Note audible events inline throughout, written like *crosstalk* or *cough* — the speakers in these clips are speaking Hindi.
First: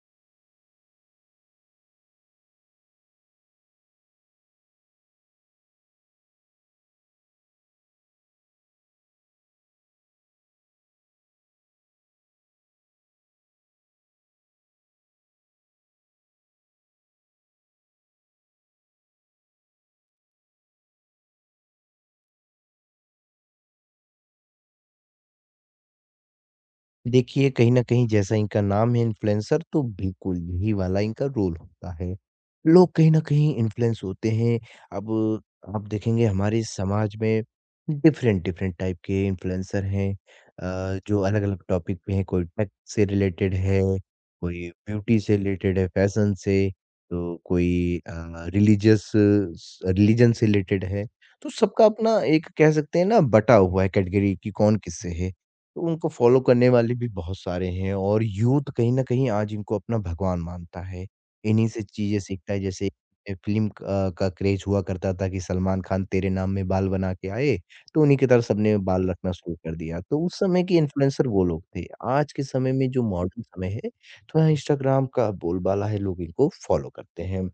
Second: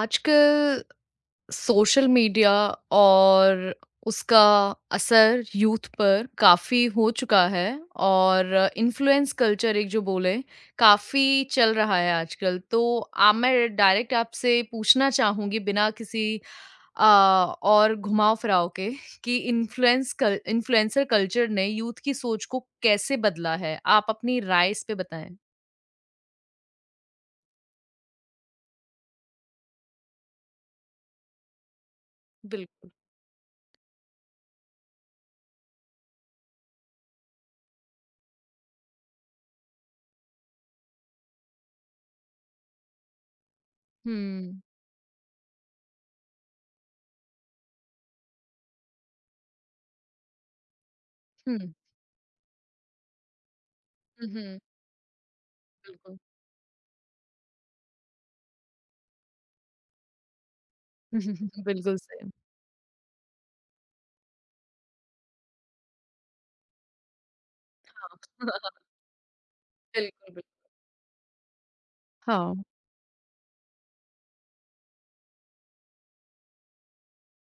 आजकल सोशल मीडिया और उसका असर यूथ पर काफ़ी हो चुका है और इन्फ्लुएंस कल्चर एक जो बोले काफ़ी चल रहा है आजकल। तो आ मैं डायरेक्ट आपसे पूछना चाहूँगी बिना किसी और घुमाव-फिराव के कि इन्फ्लुएंसर कल्चर ने यूथ की सोच को कैसे बदला है? आप अपनी राय इस पे बताएँ। देखिए, कहीं न कहीं जैसा इनका नाम है इन्फ्लुएंसर तो बिल्कुल यही वाला इनका रोल होता है। बिल्कुल। लोग कहीं न कहीं इन्फ्लुएंस होते हैं। अब आप देखेंगे हमारे समाज में डिफ़रेंट डिफ़रेंट टाइप के इन्फ्लुएंसर हैं, जो अलग-अलग टॉपिक पे हैं। कोई टेक से रिलेटेड है, हुँ। कोई ब्यूटी से रिलेटेड है, फैशन से, तो कोई रिलीजियस स रिलीजन से रिलेटेड है। तो हुँ। सबका अपना एक कह सकते हैं ना बँटा हुआ है हुँ, कैटेगरी कि हुँ। कौन किससे है। तो उनको बिल्कुल। फ़ॉलो करने वाले भी बहुत सारे हैं और यूथ कहीं न कहीं आज इनको अपना भगवान मानता है। *laughs* इन्हीं से बिल्कुल चीज़ें सही। सीखता है। जैसे ए फ़िल्म का क्रेज़ हुआ करता था कि सलमान खान तेरे नाम में बाल बना के आए, तो उन्हीं हाँ। की तरह सबने *laughs* बाल रखना शुरू कर दिया। तो बिल्कुल, उस बिल्कुल। समय के इन्फ्लुएंसर वो लोग थे। आज के हाँ। समय में जो मॉडर्न समय है, थोड़ा इंस्टाग्राम का बोलबाला है, लोग इनको फ़ॉलो करते हैं।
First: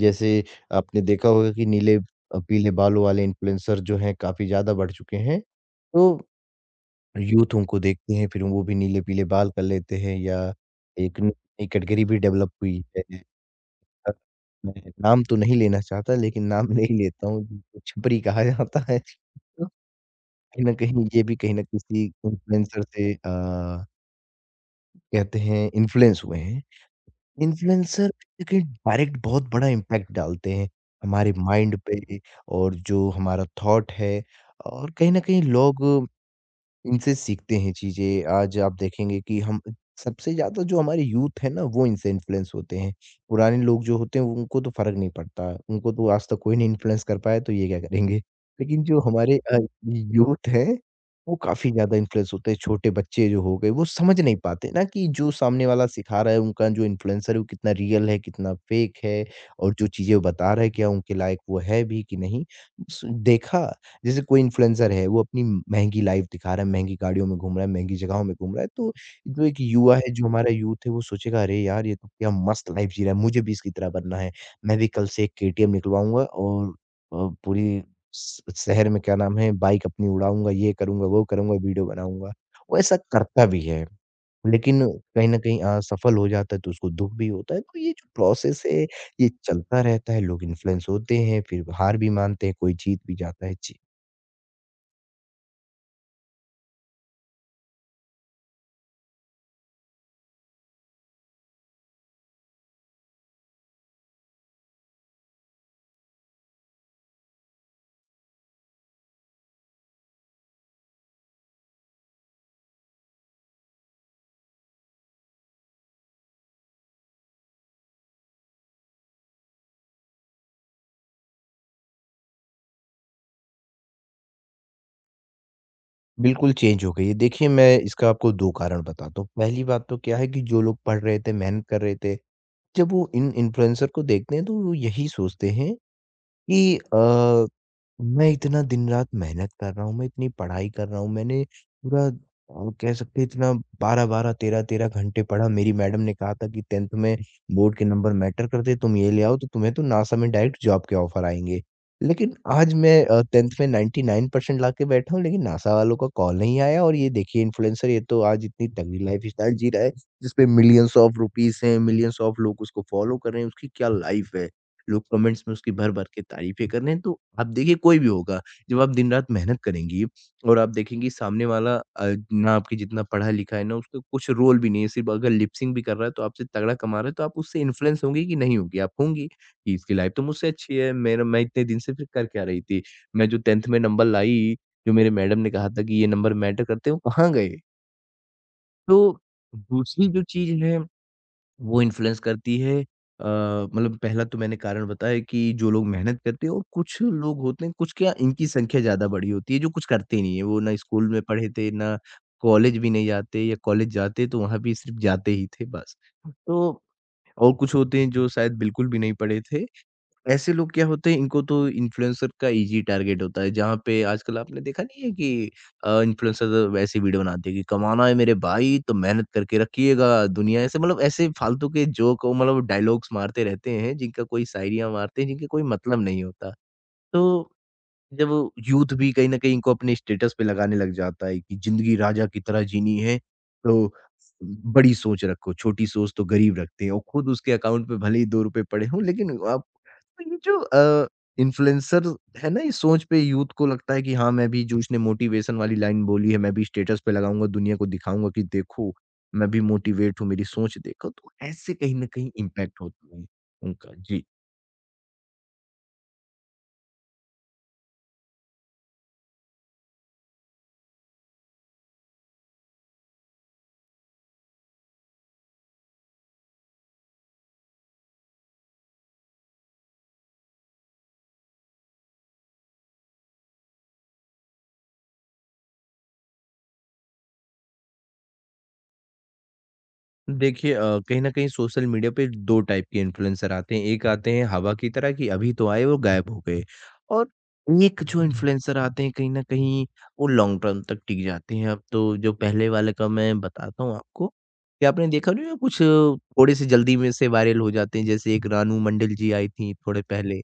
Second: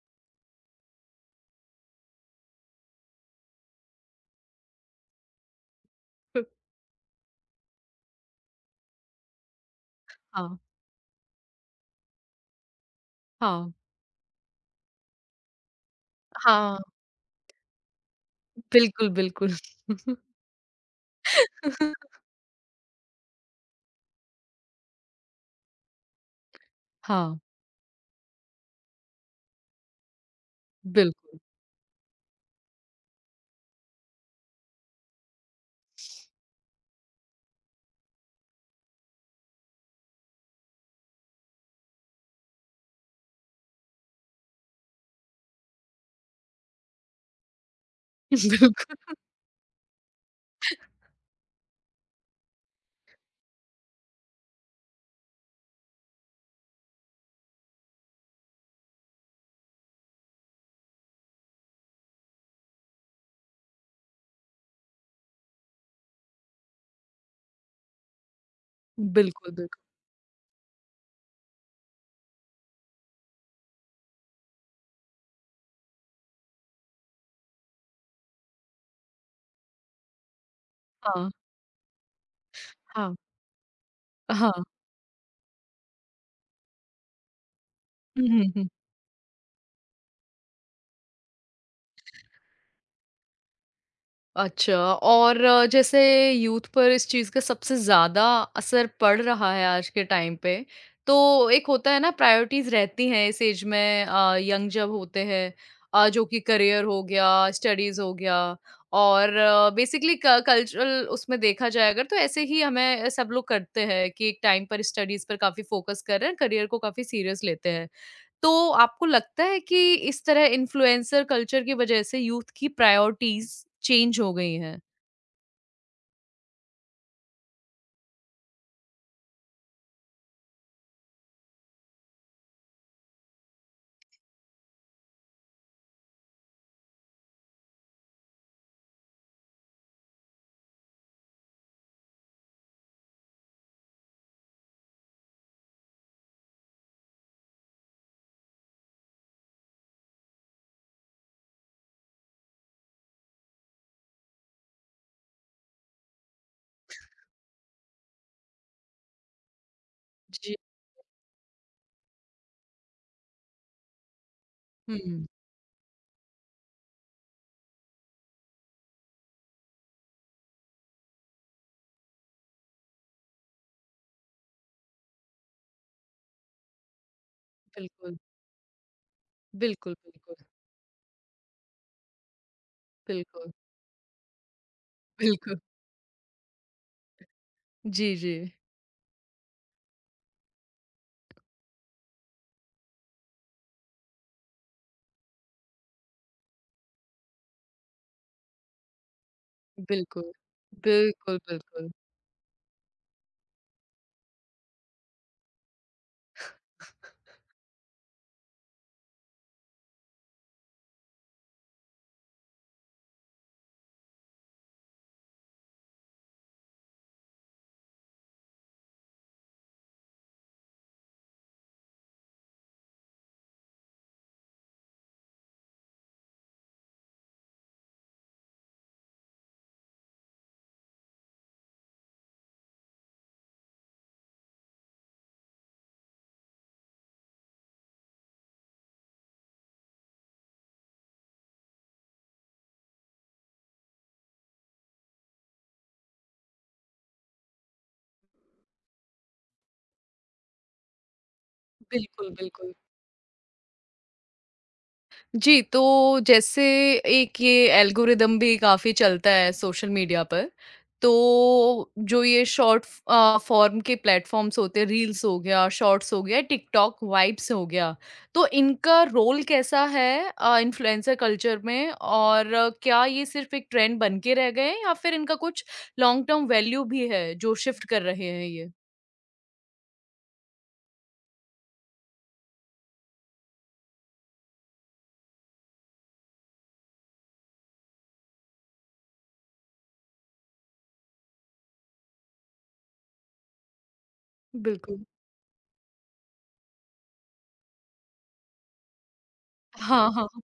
जैसे आपने देखा होगा कि नीले पीले बालों वाले इन्फ्लुएंसर जो हैं काफ़ी ज़्यादा बढ़ चुके हैं। तो यूथ उनको देखते हैं, फिर वो भी नीले-पीले बाल कर लेते हैं, या हाँ, एक न नई कैटेगरी भी डेवलप हुई है। हाँ, अ, मैं नाम तो नहीं लेना चाहता लेकिन नाम हाँ, *laughs* ले ही लेता हूँ जिसको छपरी कहा जाता है। बिल्कुल, बिल्कुल। हुँ। कहीं न कहीं ये भी कहीं न किसी *laughs* इन्फ्लुएंसर से, कहते हैं, इन्फ्लुएंस हुए हैं। हाँ, इन्फ्लुएंसर देखिए डायरेक्ट बहुत बड़ा इम्पैक्ट डालते हैं हमारे बिल्कुल। माइंड पे और जो हमारा थॉट है, और कहीं न कहीं लोग इनसे सीखते हैं चीज़ें। आज आप देखेंगे कि हम सबसे ज़्यादा जो हमारे यूथ है ना, वो इनसे इन्फ्लुएंस होते हैं। पुराने लोग जो होते हैं उनको तो फ़र्क नहीं पड़ता, उनको तो आज तक कोई नहीं इन्फ्लुएंस कर पाया, तो ये क्या करेंगे। *laughs* लेकिन *laughs* जो हमारे यूथ है, वो काफ़ी ज़्यादा इन्फ्लुएंस होते हैं। छोटे बच्चे जो हो गए वो समझ नहीं पाते ना कि जो सामने वाला सिखा रहा है, उनका जो इन्फ्लुएंसर है, वो कितना रियल है, कितना फ़ेक है, और जो चीज़ें वो बता रहा है क्या उनके लायक वो है भी कि नहीं। स देखा जैसे कोई इन्फ्लुएंसर है, वो अपनी महँगी लाइफ़ दिखा रहा है, महँगी गाड़ियों में घूम रहा है, महँगी जगहों में घूम रहा है, तो जो बिल्कुल, बिल्कुल, एक बिल्कुल। युवा है, जो हमारा यूथ है, वो सोचेगा, "अरे यार! ये तो क्या मस्त लाइफ़ जी रहा है, मुझे भी इसकी तरह बनना है। मैं भी कल से एक केटीएम निकलवाऊँगा और अ, पूरी स शहर में क्या नाम है, बाइक अपनी उड़ाऊँगा, ये करूँगा, वो हाँ, करूँगा, वीडियो बनाऊँगा।" वो ऐसा हाँ, करता भी है, हाँ। लेकिन कहीं न कहीं असफल हो जाता है, तो उसको दुःख भी होता है। तो ये जो हुँ, हुँ, प्रोसेस हुँ। है, ये चलता रहता है, लोग इन्फ्लुएंस होते हैं, फिर हार भी मानते हैं, कोई जीत भी जाता है। जी। अच्छा और जैसे यूथ पर इस चीज़ का सबसे ज़्यादा असर पड़ रहा है आज के टाइम पे, तो एक होता है ना प्रायोरिटीज़ रहती हैं इस एज में यंग जब होते हैं जो कि करियर हो गया, स्टडीज़ हो गया और बेसिकली कल्चरल उसमें देखा जाए अगर तो ऐसे ही हमें सब लोग करते हैं कि एक टाइम पर स्टडीज़ पर काफ़ी फोकस कर रहे हैं, करियर को काफ़ी सीरियस लेते हैं। तो आपको लगता है कि इस तरह इन्फ्लुएंसर कल्चर की वजह से यूथ की प्रायोरिटीज़ चेंज हो गई हैं? बिल्कुल चेंज हो गई है। देखिए, मैं इसका आपको 2 कारण बताता हूँ। पहली बात तो क्या है कि जो लोग पढ़ रहे थे, मेहनत कर रहे थे, जब वो इन इन्फ्लुएंसर को देखते हैं, तो वो यही सोचते हैं कि मैं इतना दिन-रात मेहनत कर रहा हूँ, मैं इतनी पढ़ाई कर रहा हूँ, मैंने पूरा, कह सकते हैं इतना 12-12, 13-13 घंटे पढ़ा। मेरी मैडम ने कहा था कि 10th में बोर्ड के नंबर मैटर करते, तुम ये ले आओ तो तुम्हें तो नासा में डायरेक्ट जॉब के ऑफर आएँगे। लेकिन आज मैं 10th में 99% लाके बैठा हूँ, लेकिन नासा वालों का कॉल नहीं आया, और ये देखिए इन्फ्लुएंसर ये तो आज इतनी तगड़ी लाइफ़स्टाइल जी रहा है, जिसपे जी। मिलियंस ऑफ रुपीज़ हैं, मिलियंस ऑफ लोग उसको फ़ॉलो कर रहे हैं, उसकी क्या लाइफ़ है। लोग हुँ। कमेंट्स में उसकी भर-भर के तारीफ़ें कर रहे हैं, तो आप देखिए कोई भी होगा, जब आप दिन-रात मेहनत करेंगी और आप देखेंगी सामने वाला, ना आपके जितना पढ़ा-लिखा है, ना उसका कुछ रोल भी नहीं है, सिर्फ़ अगर लिप सिंक भी कर रहा है, तो आपसे तगड़ा कमा रहा है, तो आप उससे इन्फ्लुएंस बिल्कुल, होंगी कि नहीं होंगी? आप होंगी कि बिल्कुल, इसकी लाइफ़ तो बिल्कुल, मुझसे अच्छी है, मेरा मैं इतने दिन से फिर कर क्या रही थी? मैं जो बिल्कुल, 10th में नंबर लाई, जो मेरे मैडम ने बिल्कुल। कहा था कि ये नंबर मैटर करते हैं, वो कहाँ गए? जी, जी। तो दूसरी जो चीज़ है वो इन्फ्लुएंस करती है, मतलब पहला तो मैंने कारण बताया कि जो लोग मेहनत करते हैं, और कुछ लोग होते हैं कुछ क्या इनकी संख्या ज़्यादा बड़ी होती है जो कुछ करते बिल्कुल, नहीं है। वो ना स्कूल में बिल्कुल, पढ़े थे, बिल्कुल, ना कॉलेज भी नहीं जाते, या कॉलेज जाते तो वहाँ भी सिर्फ जाते ही थे बस। तो और कुछ होते हैं जो शायद बिल्कुल भी नहीं पढ़े थे, ऐसे लोग क्या होते हैं इनको तो इन्फ्लुएंसर का ईज़ी टारगेट होता है, जहाँ पे आजकल आपने देखा नहीं है कि इन्फ्लुएंसर वैसी वीडियो बनाते हैं कि कमाना है मेरे भाई तो मेहनत करके रखिएगा, दुनिया ऐसे मतलब ऐसे फालतू के जोक मतलब डायलॉग्स मारते रहते हैं जिनका कोई शायरियाँ मारते हैं, जिनका कोई मतलब नहीं होता। तो जब यूथ भी कहीं न कहीं इनको अपने स्टेटस पे लगाने लग जाता है कि ज़िंदगी राजा की तरह जीनी है, तो बड़ी सोच रखो, छोटी सोच तो गरीब रखते हैं, और खुद उसके अकाउंट पे भले ही ₹2 पड़े हों, लेकिन आप, तो ये जो इन्फ्लुएंसर है ना, इस सोच पे यूथ को लगता है कि हाँ, मैं भी जो इसने मोटिवेशन वाली लाइन बोली है, मैं भी स्टेटस पे लगाऊँगा, दुनिया को दिखाऊँगा कि देखो, मैं भी मोटिवेट हूँ, मेरी सोच देखो। तो ऐसे कहीं न बिल्कुल, कहीं बिल्कुल। इम्पैक्ट होता है उनका। जी। जी, तो जैसे एक ये एल्गोरिदम भी काफ़ी चलता है सोशल मीडिया पर। तो जो ये शॉर्ट फॉर्म के प्लेटफ़ॉर्म्स होते हैं, रील्स हो गया, शॉर्ट्स हो गया, टिकटॉक वाइब्स हो गया। तो इनका रोल कैसा है इन्फ्लुएंसर कल्चर में और क्या ये सिर्फ़ एक ट्रेंड बन के रह गए हैं या फिर इनका कुछ लॉन्ग टर्म वैल्यू भी है, जो शिफ्ट कर रहे हैं ये? देखिए, कहीं न कहीं सोशल मीडिया पे 2 टाइप के इन्फ्लुएंसर आते हैं। एक आते हैं हवा की तरह कि अभी तो आए और गायब हो गए, और एक जो इन्फ्लुएंसर आते हैं कहीं न कहीं वो लॉन्ग टर्म तक टिक जाते हैं। अब तो जो पहले वाले का मैं बताता हूँ आपको कि बिल्कुल। आपने देखा नहीं है कुछ थोड़े से जल्दी में से वायरल हो जाते हैं। जैसे एक रानू मंडल जी आई थी थोड़े हाँ, हाँ। पहले,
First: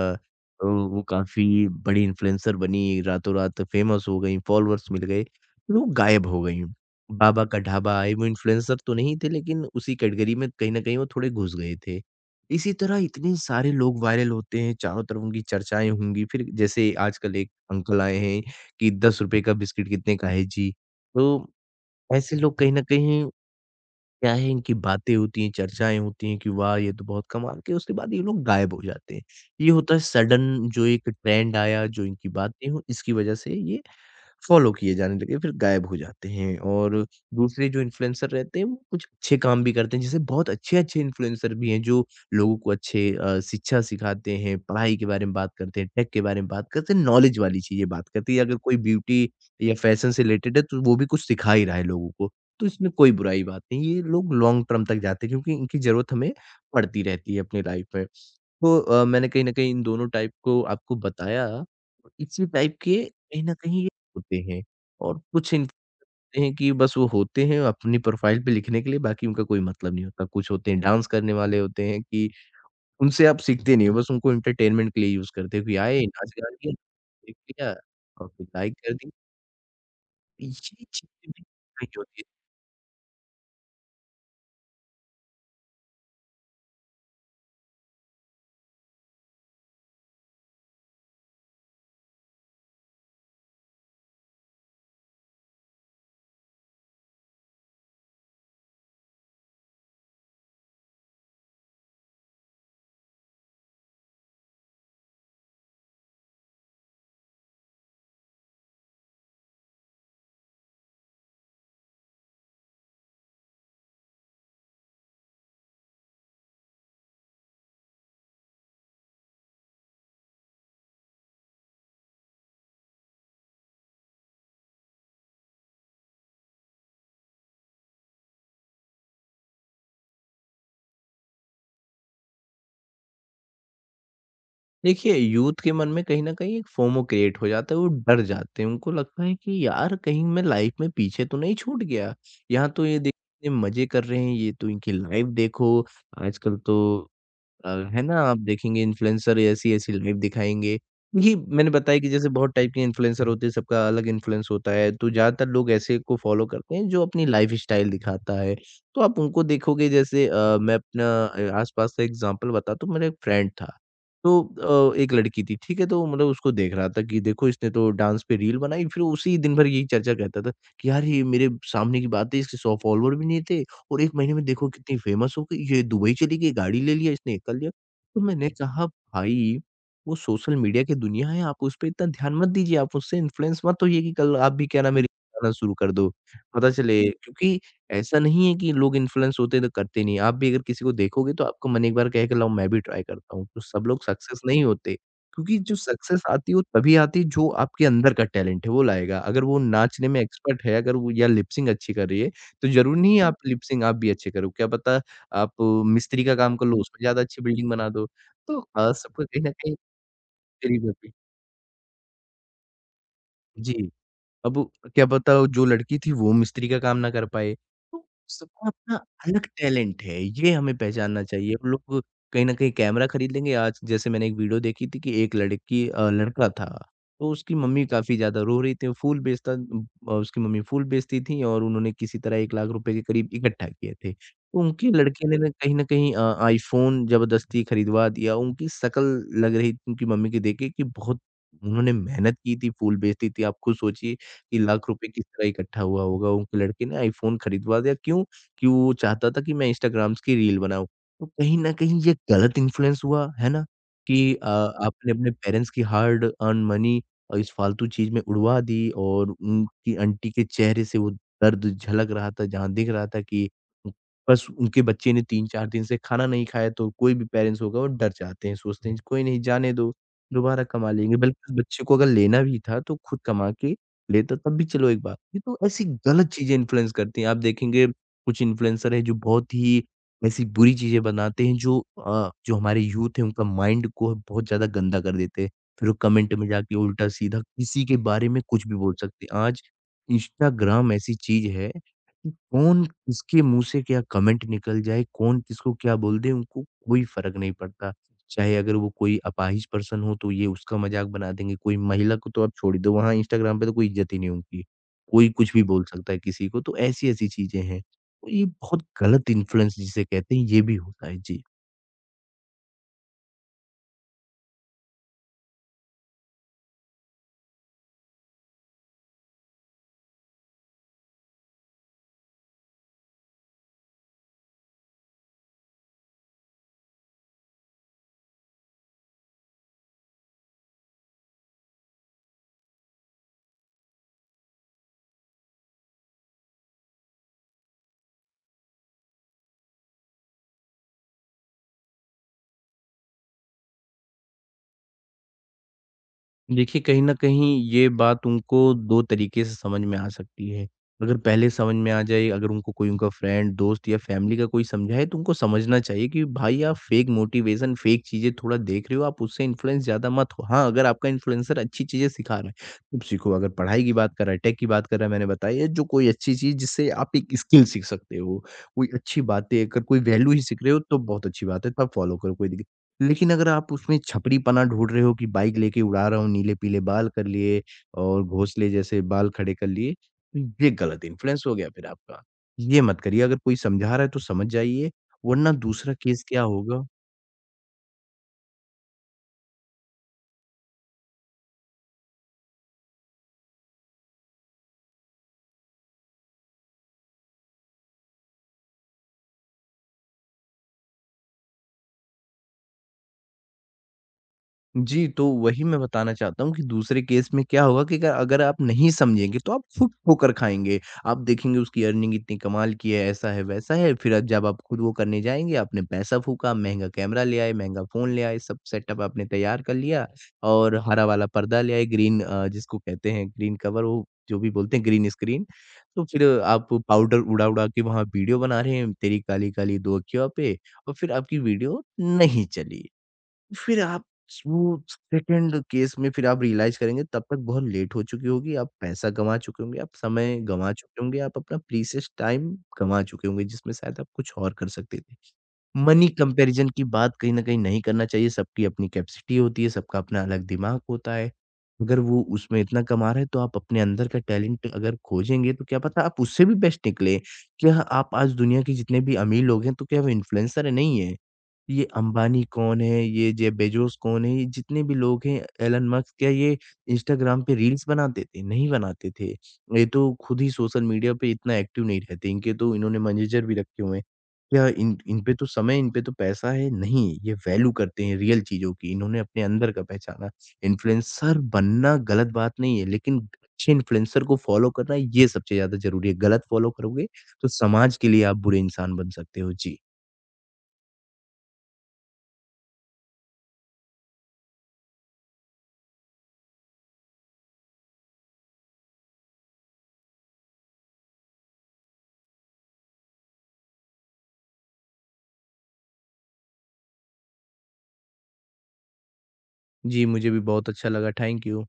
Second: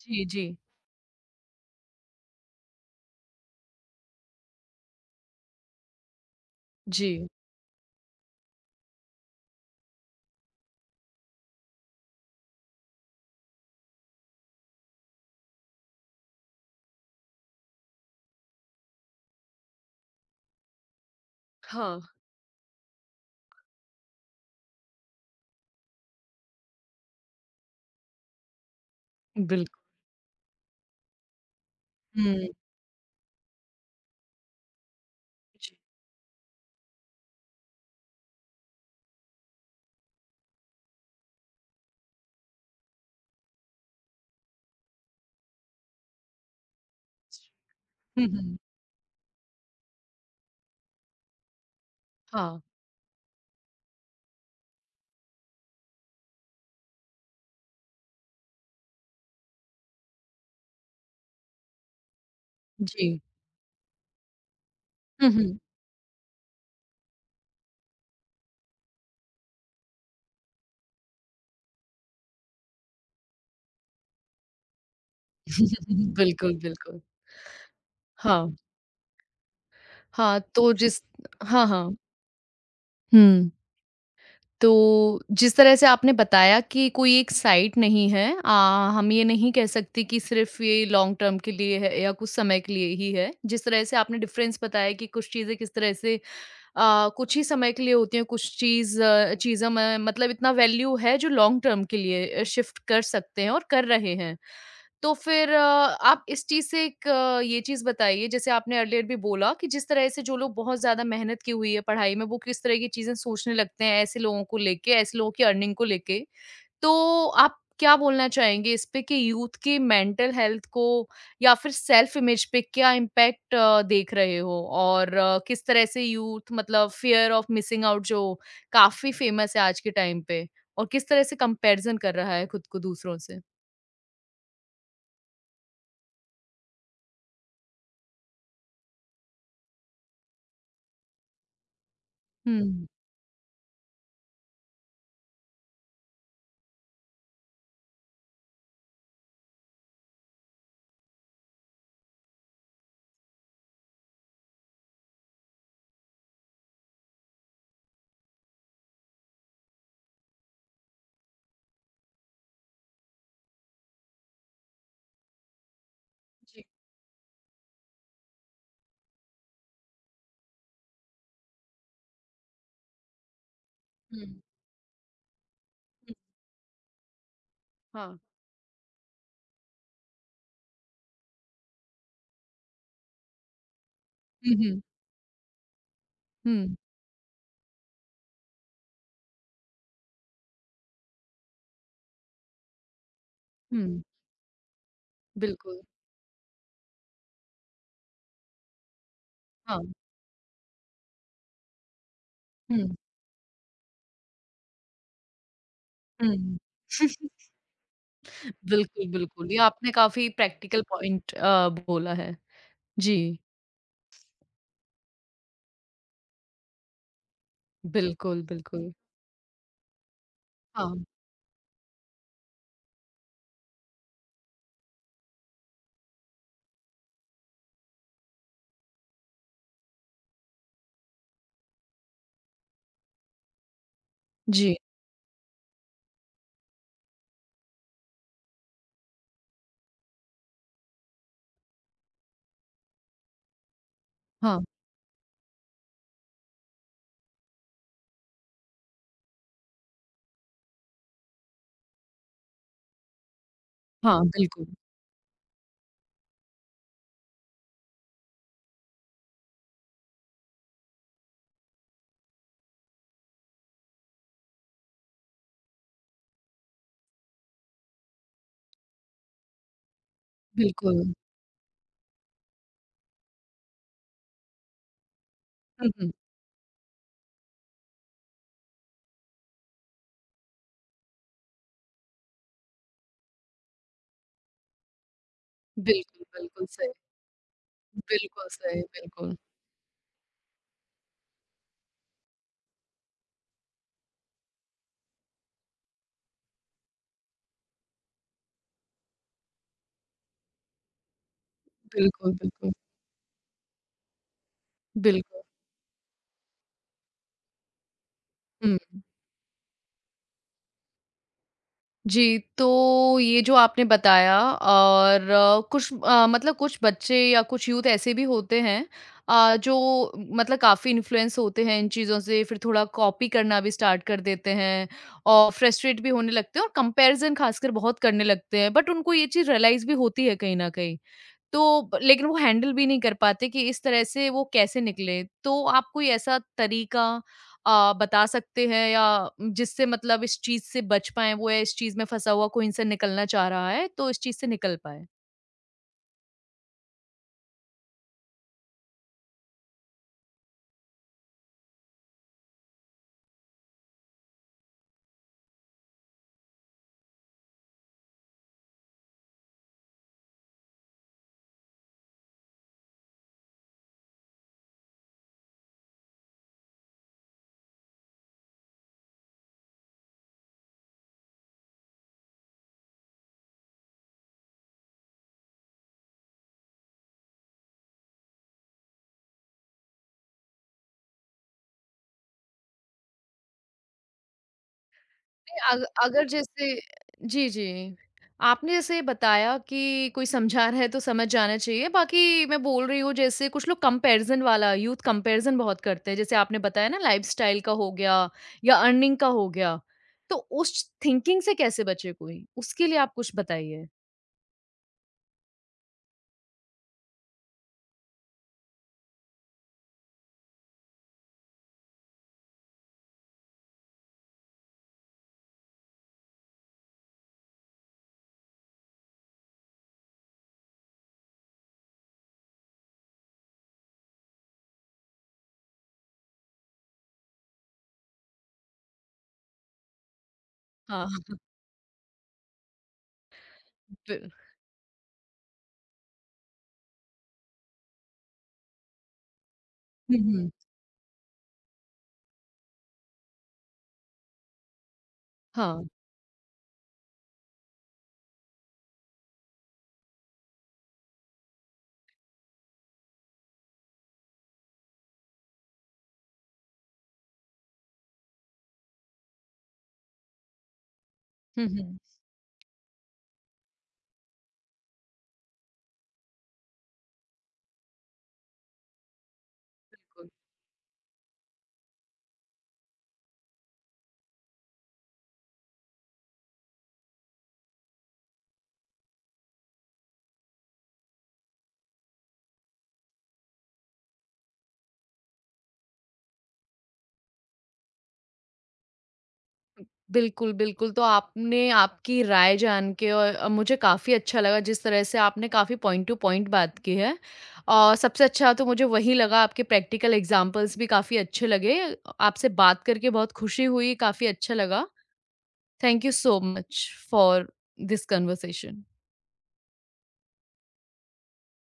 जी, जी। तो वो काफ़ी बड़ी इन्फ्लुएंसर बनी, रातों-रात फेमस हो गई, फॉलोअर्स मिल गए, फिर वो गायब हो गई। जी। बाबा का ढाबा आए, वो इन्फ्लुएंसर तो नहीं थे लेकिन उसी कैटेगरी में कहीं न कहीं वो थोड़े घुस गए थे। इसी तरह इतने सारे लोग वायरल होते हैं, चारों तरफ उनकी चर्चाएँ होंगी, फिर जैसे आजकल एक अंकल आए हैं कि ₹10 का बिस्किट कितने का है जी? तो हाँ, ऐसे लोग कहीं न कहीं क्या है इनकी बातें होती हैं, चर्चाएँ होती हैं कि वाह! ये तो बहुत कमा के उसके बाद ये लोग गायब हो जाते हैं। ये बिल्कुल। होता है सडन जो एक ट्रेंड आया, जो इनकी हुँ। बातें हो इसकी वजह से ये फॉलो किए जाने लगे, फिर जी। गायब हो जाते हैं। और दूसरे जो इन्फ्लुएंसर रहते हैं, वो कुछ अच्छे काम भी करते हैं। जैसे बहुत अच्छे-अच्छे इन्फ्लुएंसर भी हैं, जो लोगों को अच्छे, शिक्षा सिखाते हैं, पढ़ाई के बारे में बात करते हैं, टेक के बारे में बात करते हैं, नॉलेज वाली चीज़ें बात हुँ, करते हैं, या अगर हुँ। कोई ब्यूटी या फैशन से रिलेटेड है, तो वो भी कुछ सिखा ही रहा है लोगों को। हाँ, तो इसमें कोई बुराई बात नहीं है, ये लोग लॉन्ग टर्म तक जाते हैं क्योंकि इनकी ज़रूरत हमें पड़ती रहती है अपनी लाइफ में। तो मैंने कहीं न कहीं इन दोनों टाइप को आपको बताया, इसी टाइप के जी। कहीं न कहीं ये होते हैं, और हुँ, कुछ हुँ। इन होते हैं कि बस वो होते हैं अपनी प्रोफ़ाइल पे लिखने के लिए, बाकी उनका कोई मतलब नहीं होता। कुछ होते हैं डांस करने वाले होते हैं कि उनसे आप सीखते नहीं हो, बस उनको एंटरटेनमेंट के लिए यूज़ करते हो कि आए, *laughs* नाच गा बिल्कुल, लिया, बिल्कुल। देख लिया और हाँ, फिर लाइक कर दिया। हाँ, ये तो जिस चीज़ें भी हाँ, नहीं हाँ। होती है। हुँ, तो जिस तरह से आपने बताया कि कोई एक साइट नहीं है हम ये नहीं कह सकते कि सिर्फ़ ये लॉन्ग टर्म के लिए है या कुछ समय के लिए ही है। जिस तरह से आपने डिफ़रेंस बताया कि कुछ चीज़ें किस तरह से कुछ ही समय के लिए होती हैं, कुछ चीज़ों में मतलब इतना वैल्यू है जो लॉन्ग टर्म के लिए शिफ्ट कर सकते हैं और कर रहे हैं। तो फिर आप इस चीज़ से एक ये चीज़ बताइए जैसे आपने अर्लियर भी बोला कि जिस तरह से जो लोग बहुत ज़्यादा मेहनत की हुई है पढ़ाई में वो किस तरह की चीज़ें सोचने लगते हैं ऐसे लोगों को लेके ऐसे लोगों की अर्निंग को लेके। तो आप क्या बोलना चाहेंगे इस पे कि यूथ की मेंटल हेल्थ को या फिर सेल्फ इमेज पे क्या इम्पैक्ट देख रहे हो? और किस तरह से यूथ मतलब फियर ऑफ मिसिंग आउट जो काफ़ी फेमस है आज के टाइम पे और किस तरह से कंपैरिज़न कर रहा है खुद को दूसरों से? देखिए, यूथ के मन में कहीं न कहीं एक फोमो क्रिएट हो जाता है, वो डर जाते हैं। उनको लगता है कि यार कहीं मैं लाइफ़ में पीछे तो नहीं छूट गया। यहाँ हुँ। तो ये देखिए मज़े कर रहे हैं, ये तो इनकी लाइफ़ देखो, आजकल तो, अ, है ना, आप देखेंगे इन्फ्लुएंसर ऐसी-ऐसी लाइफ़ दिखाएँगे। ये मैंने बताया कि जैसे बहुत टाइप के इन्फ्लुएंसर होते हैं, सबका अलग इन्फ्लुएंस होता है, तो ज़्यादातर लोग ऐसे को फ़ॉलो करते हैं, जो अपनी लाइफ़स्टाइल दिखाता है। तो आप उनको देखोगे, जैसे मैं अपना, आस-पास का एग्ज़ाम्पल बताता हूँ, तो मेरा एक फ्रेंड था, तो एक लड़की थी, ठीक है? तो मतलब उसको जी, देख रहा था कि देखो इसने तो डांस पे रील बनाई, फिर उसी दिन भर यही चर्चा करता था कि यार, ये मेरे सामने की बात है, इसके 100 फॉलोवर भी नहीं थे और 1 हुँ। महीने में देखो कितनी फ़ेमस हो गई, ये दुबई हुँ, चली गई, गाड़ी ले लिया इसने, ये कर लिया। हाँ। तो मैंने कहा भाई वो सोशल मीडिया की दुनिया है, आप उस पे इतना ध्यान मत दीजिए, आप उससे इन्फ्लुएंस मत होइए कि कल आप हुँ, भी हुँ, क्या नाम है रील बनाना शुरू कर दो। पता हुँ, चले क्योंकि ऐसा नहीं है कि लोग इन्फ्लुएंस होते हैं तो करते नहीं, आप भी अगर किसी को देखोगे तो आपका मन एक बार कहेगा लाओ मैं भी ट्राई करता हूँ, तो सब हुँ, लोग सक्सेस नहीं होते। क्योंकि जो बिल्कुल, सक्सेस आती है वो तभी आती है जो आपके अंदर का टैलेंट है वो लाएगा, अगर वो हाँ, नाचने में एक्सपर्ट है, अगर वो या लिप सिंक अच्छी कर रही है तो हुँ, ज़रूरी नहीं है आप लिप सिंक आप भी अच्छे करो, क्या पता आप मिस्त्री का काम हुँ, कर लो, उसमें ज़्यादा अच्छी बिल्डिंग बना दो। तो बिल्कुल, सबको कहीं बिल्कुल, न ये कहीं आपने काफ़ी प्रैक्टिकल करीब होती पॉइंट बोला है। जी, जी। अब क्या पता जो लड़की थी वो मिस्त्री का काम ना कर पाए। तो बिल्कुल, सबका बिल्कुल, अपना अलग टैलेंट है, ये हमें हाँ, पहचानना चाहिए। अब लोग कहीं न कहीं कैमरा खरीद लेंगे आज जैसे मैंने एक वीडियो देखी थी कि एक लड़की लड़का था, तो उसकी मम्मी काफ़ी ज़्यादा रो रही थी, वो फूल बेचता अ, उसकी मम्मी फूल बेचती थी और उन्होंने किसी तरह ₹1,00,000 के करीब इकट्ठा किए थे। तो जी, उनके लड़के ने ना कहीं न कहीं आईफ़ोन ज़बरदस्ती खरीदवा दिया, उनकी शक्ल लग रही थी उनकी मम्मी की देख के कि बहुत उन्होंने मेहनत की थी, फूल बेचती थी, आप खुद सोचिए। कि हाँ, लाख रुपए किस तरह इकट्ठा हुआ होगा, उनके लड़के ने आईफ़ोन खरीदवा दिया क्यों? कि वो चाहता था कि मैं इंस्टाग्राम्स की रील बनाऊँ। तो कहीं न कहीं ये गलत इन्फ्लुएंस हुआ, है ना? हाँ, कि बिल्कुल, आपने अपने पेरेंट्स की हार्ड अर्न मनी इस फ़ालतू चीज़ में उड़वा दी और उनकी आंटी के चेहरे से वो दर्द झलक रहा था, जहाँ दिख रहा था कि बस उनके बच्चे ने 3-4 दिन से खाना नहीं खाया, तो कोई भी पेरेंट्स होगा वो डर जाते हैं, सोचते हैं कोई नहीं जाने दो, दोबारा कमा बिल्कुल, लेंगे, बल्कि उस बच्चे को अगर लेना भी था तो खुद कमा के लेता तब भी चलो एक बात थी, तो ऐसी हुँ, हुँ, गलत चीज़ें इन्फ्लुएंस करती हैं। आप देखेंगे कुछ इन्फ्लुएंसर हैं जो बहुत ही ऐसी बुरी चीज़ें बनाते हैं जो जो हमारे यूथ है उनका माइंड को बहुत ज़्यादा गंदा कर देते हैं। फिर वो बिल्कुल, कमेंट में बिल्कुल जाके सही, उल्टा-सीधा किसी के बारे में बिल्कुल कुछ भी सही, बोल सकते बिल्कुल, हैं। आज इंस्टाग्राम ऐसी चीज़ है कि कौन किसके मुँह से क्या कमेंट निकल जाए, कौन किसको क्या बोल दे उनको कोई फ़र्क नहीं पड़ता। चाहे अगर वो कोई अपाहिज पर्सन हो तो ये उसका मज़ाक बना देंगे, कोई महिला को बिल्कुल, तो आप बिल्कुल, छोड़ ही दो, वहाँ इंस्टाग्राम पे तो कोई इज़्ज़त ही नहीं उनकी। कोई बिल्कुल, कुछ भी बोल सकता है किसी को, तो ऐसी-ऐसी चीज़ें हैं। तो ये बहुत हुँ। गलत इन्फ्लुएंस जिसे कहते हैं, ये भी होता है। जी। जी, तो ये जो आपने बताया और कुछ मतलब कुछ बच्चे या कुछ यूथ ऐसे भी होते हैं जो मतलब काफ़ी इन्फ्लुएंस होते हैं इन चीज़ों से, फिर थोड़ा कॉपी करना भी स्टार्ट कर देते हैं और फ्रस्ट्रेट भी होने लगते हैं और कंपैरिज़न ख़ासकर बहुत करने लगते हैं, बट उनको ये चीज़ रियलाइज़ भी होती है कहीं न कहीं। तो ब लेकिन वो हैंडल भी नहीं कर पाते कि इस तरह से वो कैसे निकले। तो आप कोई ऐसा तरीका बता सकते हैं या जिससे मतलब इस चीज़ से बच पाएँ, वो या इस चीज़ में फँसा हुआ कोई इनसे निकलना चाह रहा है, तो इस चीज़ से निकल पाए? देखिए, कहीं न कहीं ये बात उनको 2 तरीके से समझ में आ सकती है। अगर पहले समझ में आ जाए, अगर उनको कोई उनका फ्रेंड, दोस्त या फैमिली का कोई समझाए तो उनको समझना चाहिए कि भाई आप फ़ेक मोटिवेशन, फ़ेक चीज़ें थोड़ा देख रहे हो, आप उससे इन्फ्लुएंस ज़्यादा मत हो। हाँ, अगर आपका इन्फ्लुएंसर अच्छी चीज़ें सिखा रहा है, तब सीखो। अगर पढ़ाई की बात कर रहा है, टेक की बात कर रहा है, मैंने बताई है, जो कोई अच्छी चीज़ जिससे आप एक स्किल सीख सकते हो, कोई अच्छी बातें, अगर कोई वैल्यू ही सीख रहे हो तो बहुत अच्छी बात है, तब फ़ॉलो करो कोई दिक्क लेकिन अगर आप उसमें छपरीपना ढूँढ रहे हो कि बाइक लेके उड़ा रहा हूँ, नीले-पीले बाल कर लिए और घोंसले जैसे बाल खड़े कर लिए, तो ये गलत इन्फ्लुएंस हो गया फिर आपका। ये मत करिए, अगर कोई समझा रहा है तो समझ जाइए, वरना अग दूसरा केस अगर क्या जैसे होगा जी, जी। आपने जैसे बताया कि कोई समझा रहा है तो समझ जाना चाहिए, बाकी मैं बोल रही हूँ जैसे कुछ लोग कंपैरिज़न वाला यूथ कंपैरिज़न बहुत करते हैं, जैसे आपने बताया ना लाइफ़स्टाइल का हो गया या अर्निंग का हो गया, तो उस थिंकिंग से कैसे बचे कोई? उसके लिए आप कुछ बताइए। जी, तो वही मैं बताना चाहता हूँ कि दूसरे केस में क्या होगा कि अगर अगर आप नहीं समझेंगे तो आप फुट ठोकर खाएँगे। आप देखेंगे उसकी अर्निंग इतनी कमाल की है, ऐसा है, वैसा है, फिर अब जब आप खुद वो करने जाएँगे आपने पैसा फूँका, महँगा कैमरा ले आए, महँगा फ़ोन ले आए, सब सेटअप आपने तैयार कर लिया और हरा वाला पर्दा ले आए, जिसको कहते हैं ग्रीन कवर वो जो भी बोलते हैं ग्रीन स्क्रीन। तो फिर आप पाउडर उड़ा-उड़ा के वहाँ वीडियो बना रहे हैं, तेरी काली-काली 2 अँखियों पे और हाँ, फिर आपकी वीडियो नहीं चली। फिर आप बिल स वो सेकंड केस में फिर आप रियलाइज़ करेंगे तब तक बहुत लेट हो चुकी होगी, आप पैसा गँवा चुके होंगे, आप हुँ, समय हुँ। गँवा चुके होंगे, आप अपना प्रीशियस टाइम गँवा चुके होंगे, जिसमें शायद आप कुछ और कर सकते थे। हाँ। मनी कंपैरिज़न की बात कहीं न कहीं नहीं करना चाहिए, सबकी अपनी कैपेसिटी होती है, सबका अपना अलग दिमाग होता है। अगर वो उसमें इतना कमा रहा है, तो आप अपने अंदर का टैलेंट अगर खोजेंगे, तो क्या पता आप उससे भी बेस्ट निकलें। क्या आप आज दुनिया के जितने भी अमीर लोग हैं, तो क्या वो इन्फ्लुएंसर नहीं हैं? हुँ, ये हुँ। अंबानी कौन है, ये जेफ बेज़ोस कौन है, ये जितने भी लोग हैं, एलन मस्क, क्या ये इंस्टाग्राम पे रील्स बनाते थे? नहीं बनाते थे। ये तो खुद ही सोशल मीडिया पे इतना एक्टिव नहीं रहते, इनके तो इन्होंने मैनेजर भी रखे हुए हैं। क्या इन इन पे तो समय, इन पे तो पैसा है? नहीं, ये वैल्यू करते हैं रियल चीज़ों की, इन्होंने अपने अंदर का पहचाना। इन्फ्लुएंसर बनना गलत बात नहीं है, लेकिन अच्छे इन्फ्लुएंसर को फॉलो करना ये सबसे ज़्यादा ज़रूरी है। गलत फॉलो करोगे, तो समाज के लिए आप बुरे इंसान बन सकते हो। जी। बिल्कुल, बिल्कुल। तो आपने आपकी राय जान के और मुझे काफ़ी अच्छा लगा जिस तरह से आपने काफ़ी पॉइंट टू पॉइंट बात की है। और सबसे अच्छा तो मुझे वही लगा आपके प्रैक्टिकल एग्ज़ाम्पल्स भी काफ़ी अच्छे लगे। आपसे बात करके बहुत खुशी हुई, काफ़ी अच्छा लगा। Thank you so much for this conversation. जी, मुझे भी बहुत अच्छा लगा। Thank you.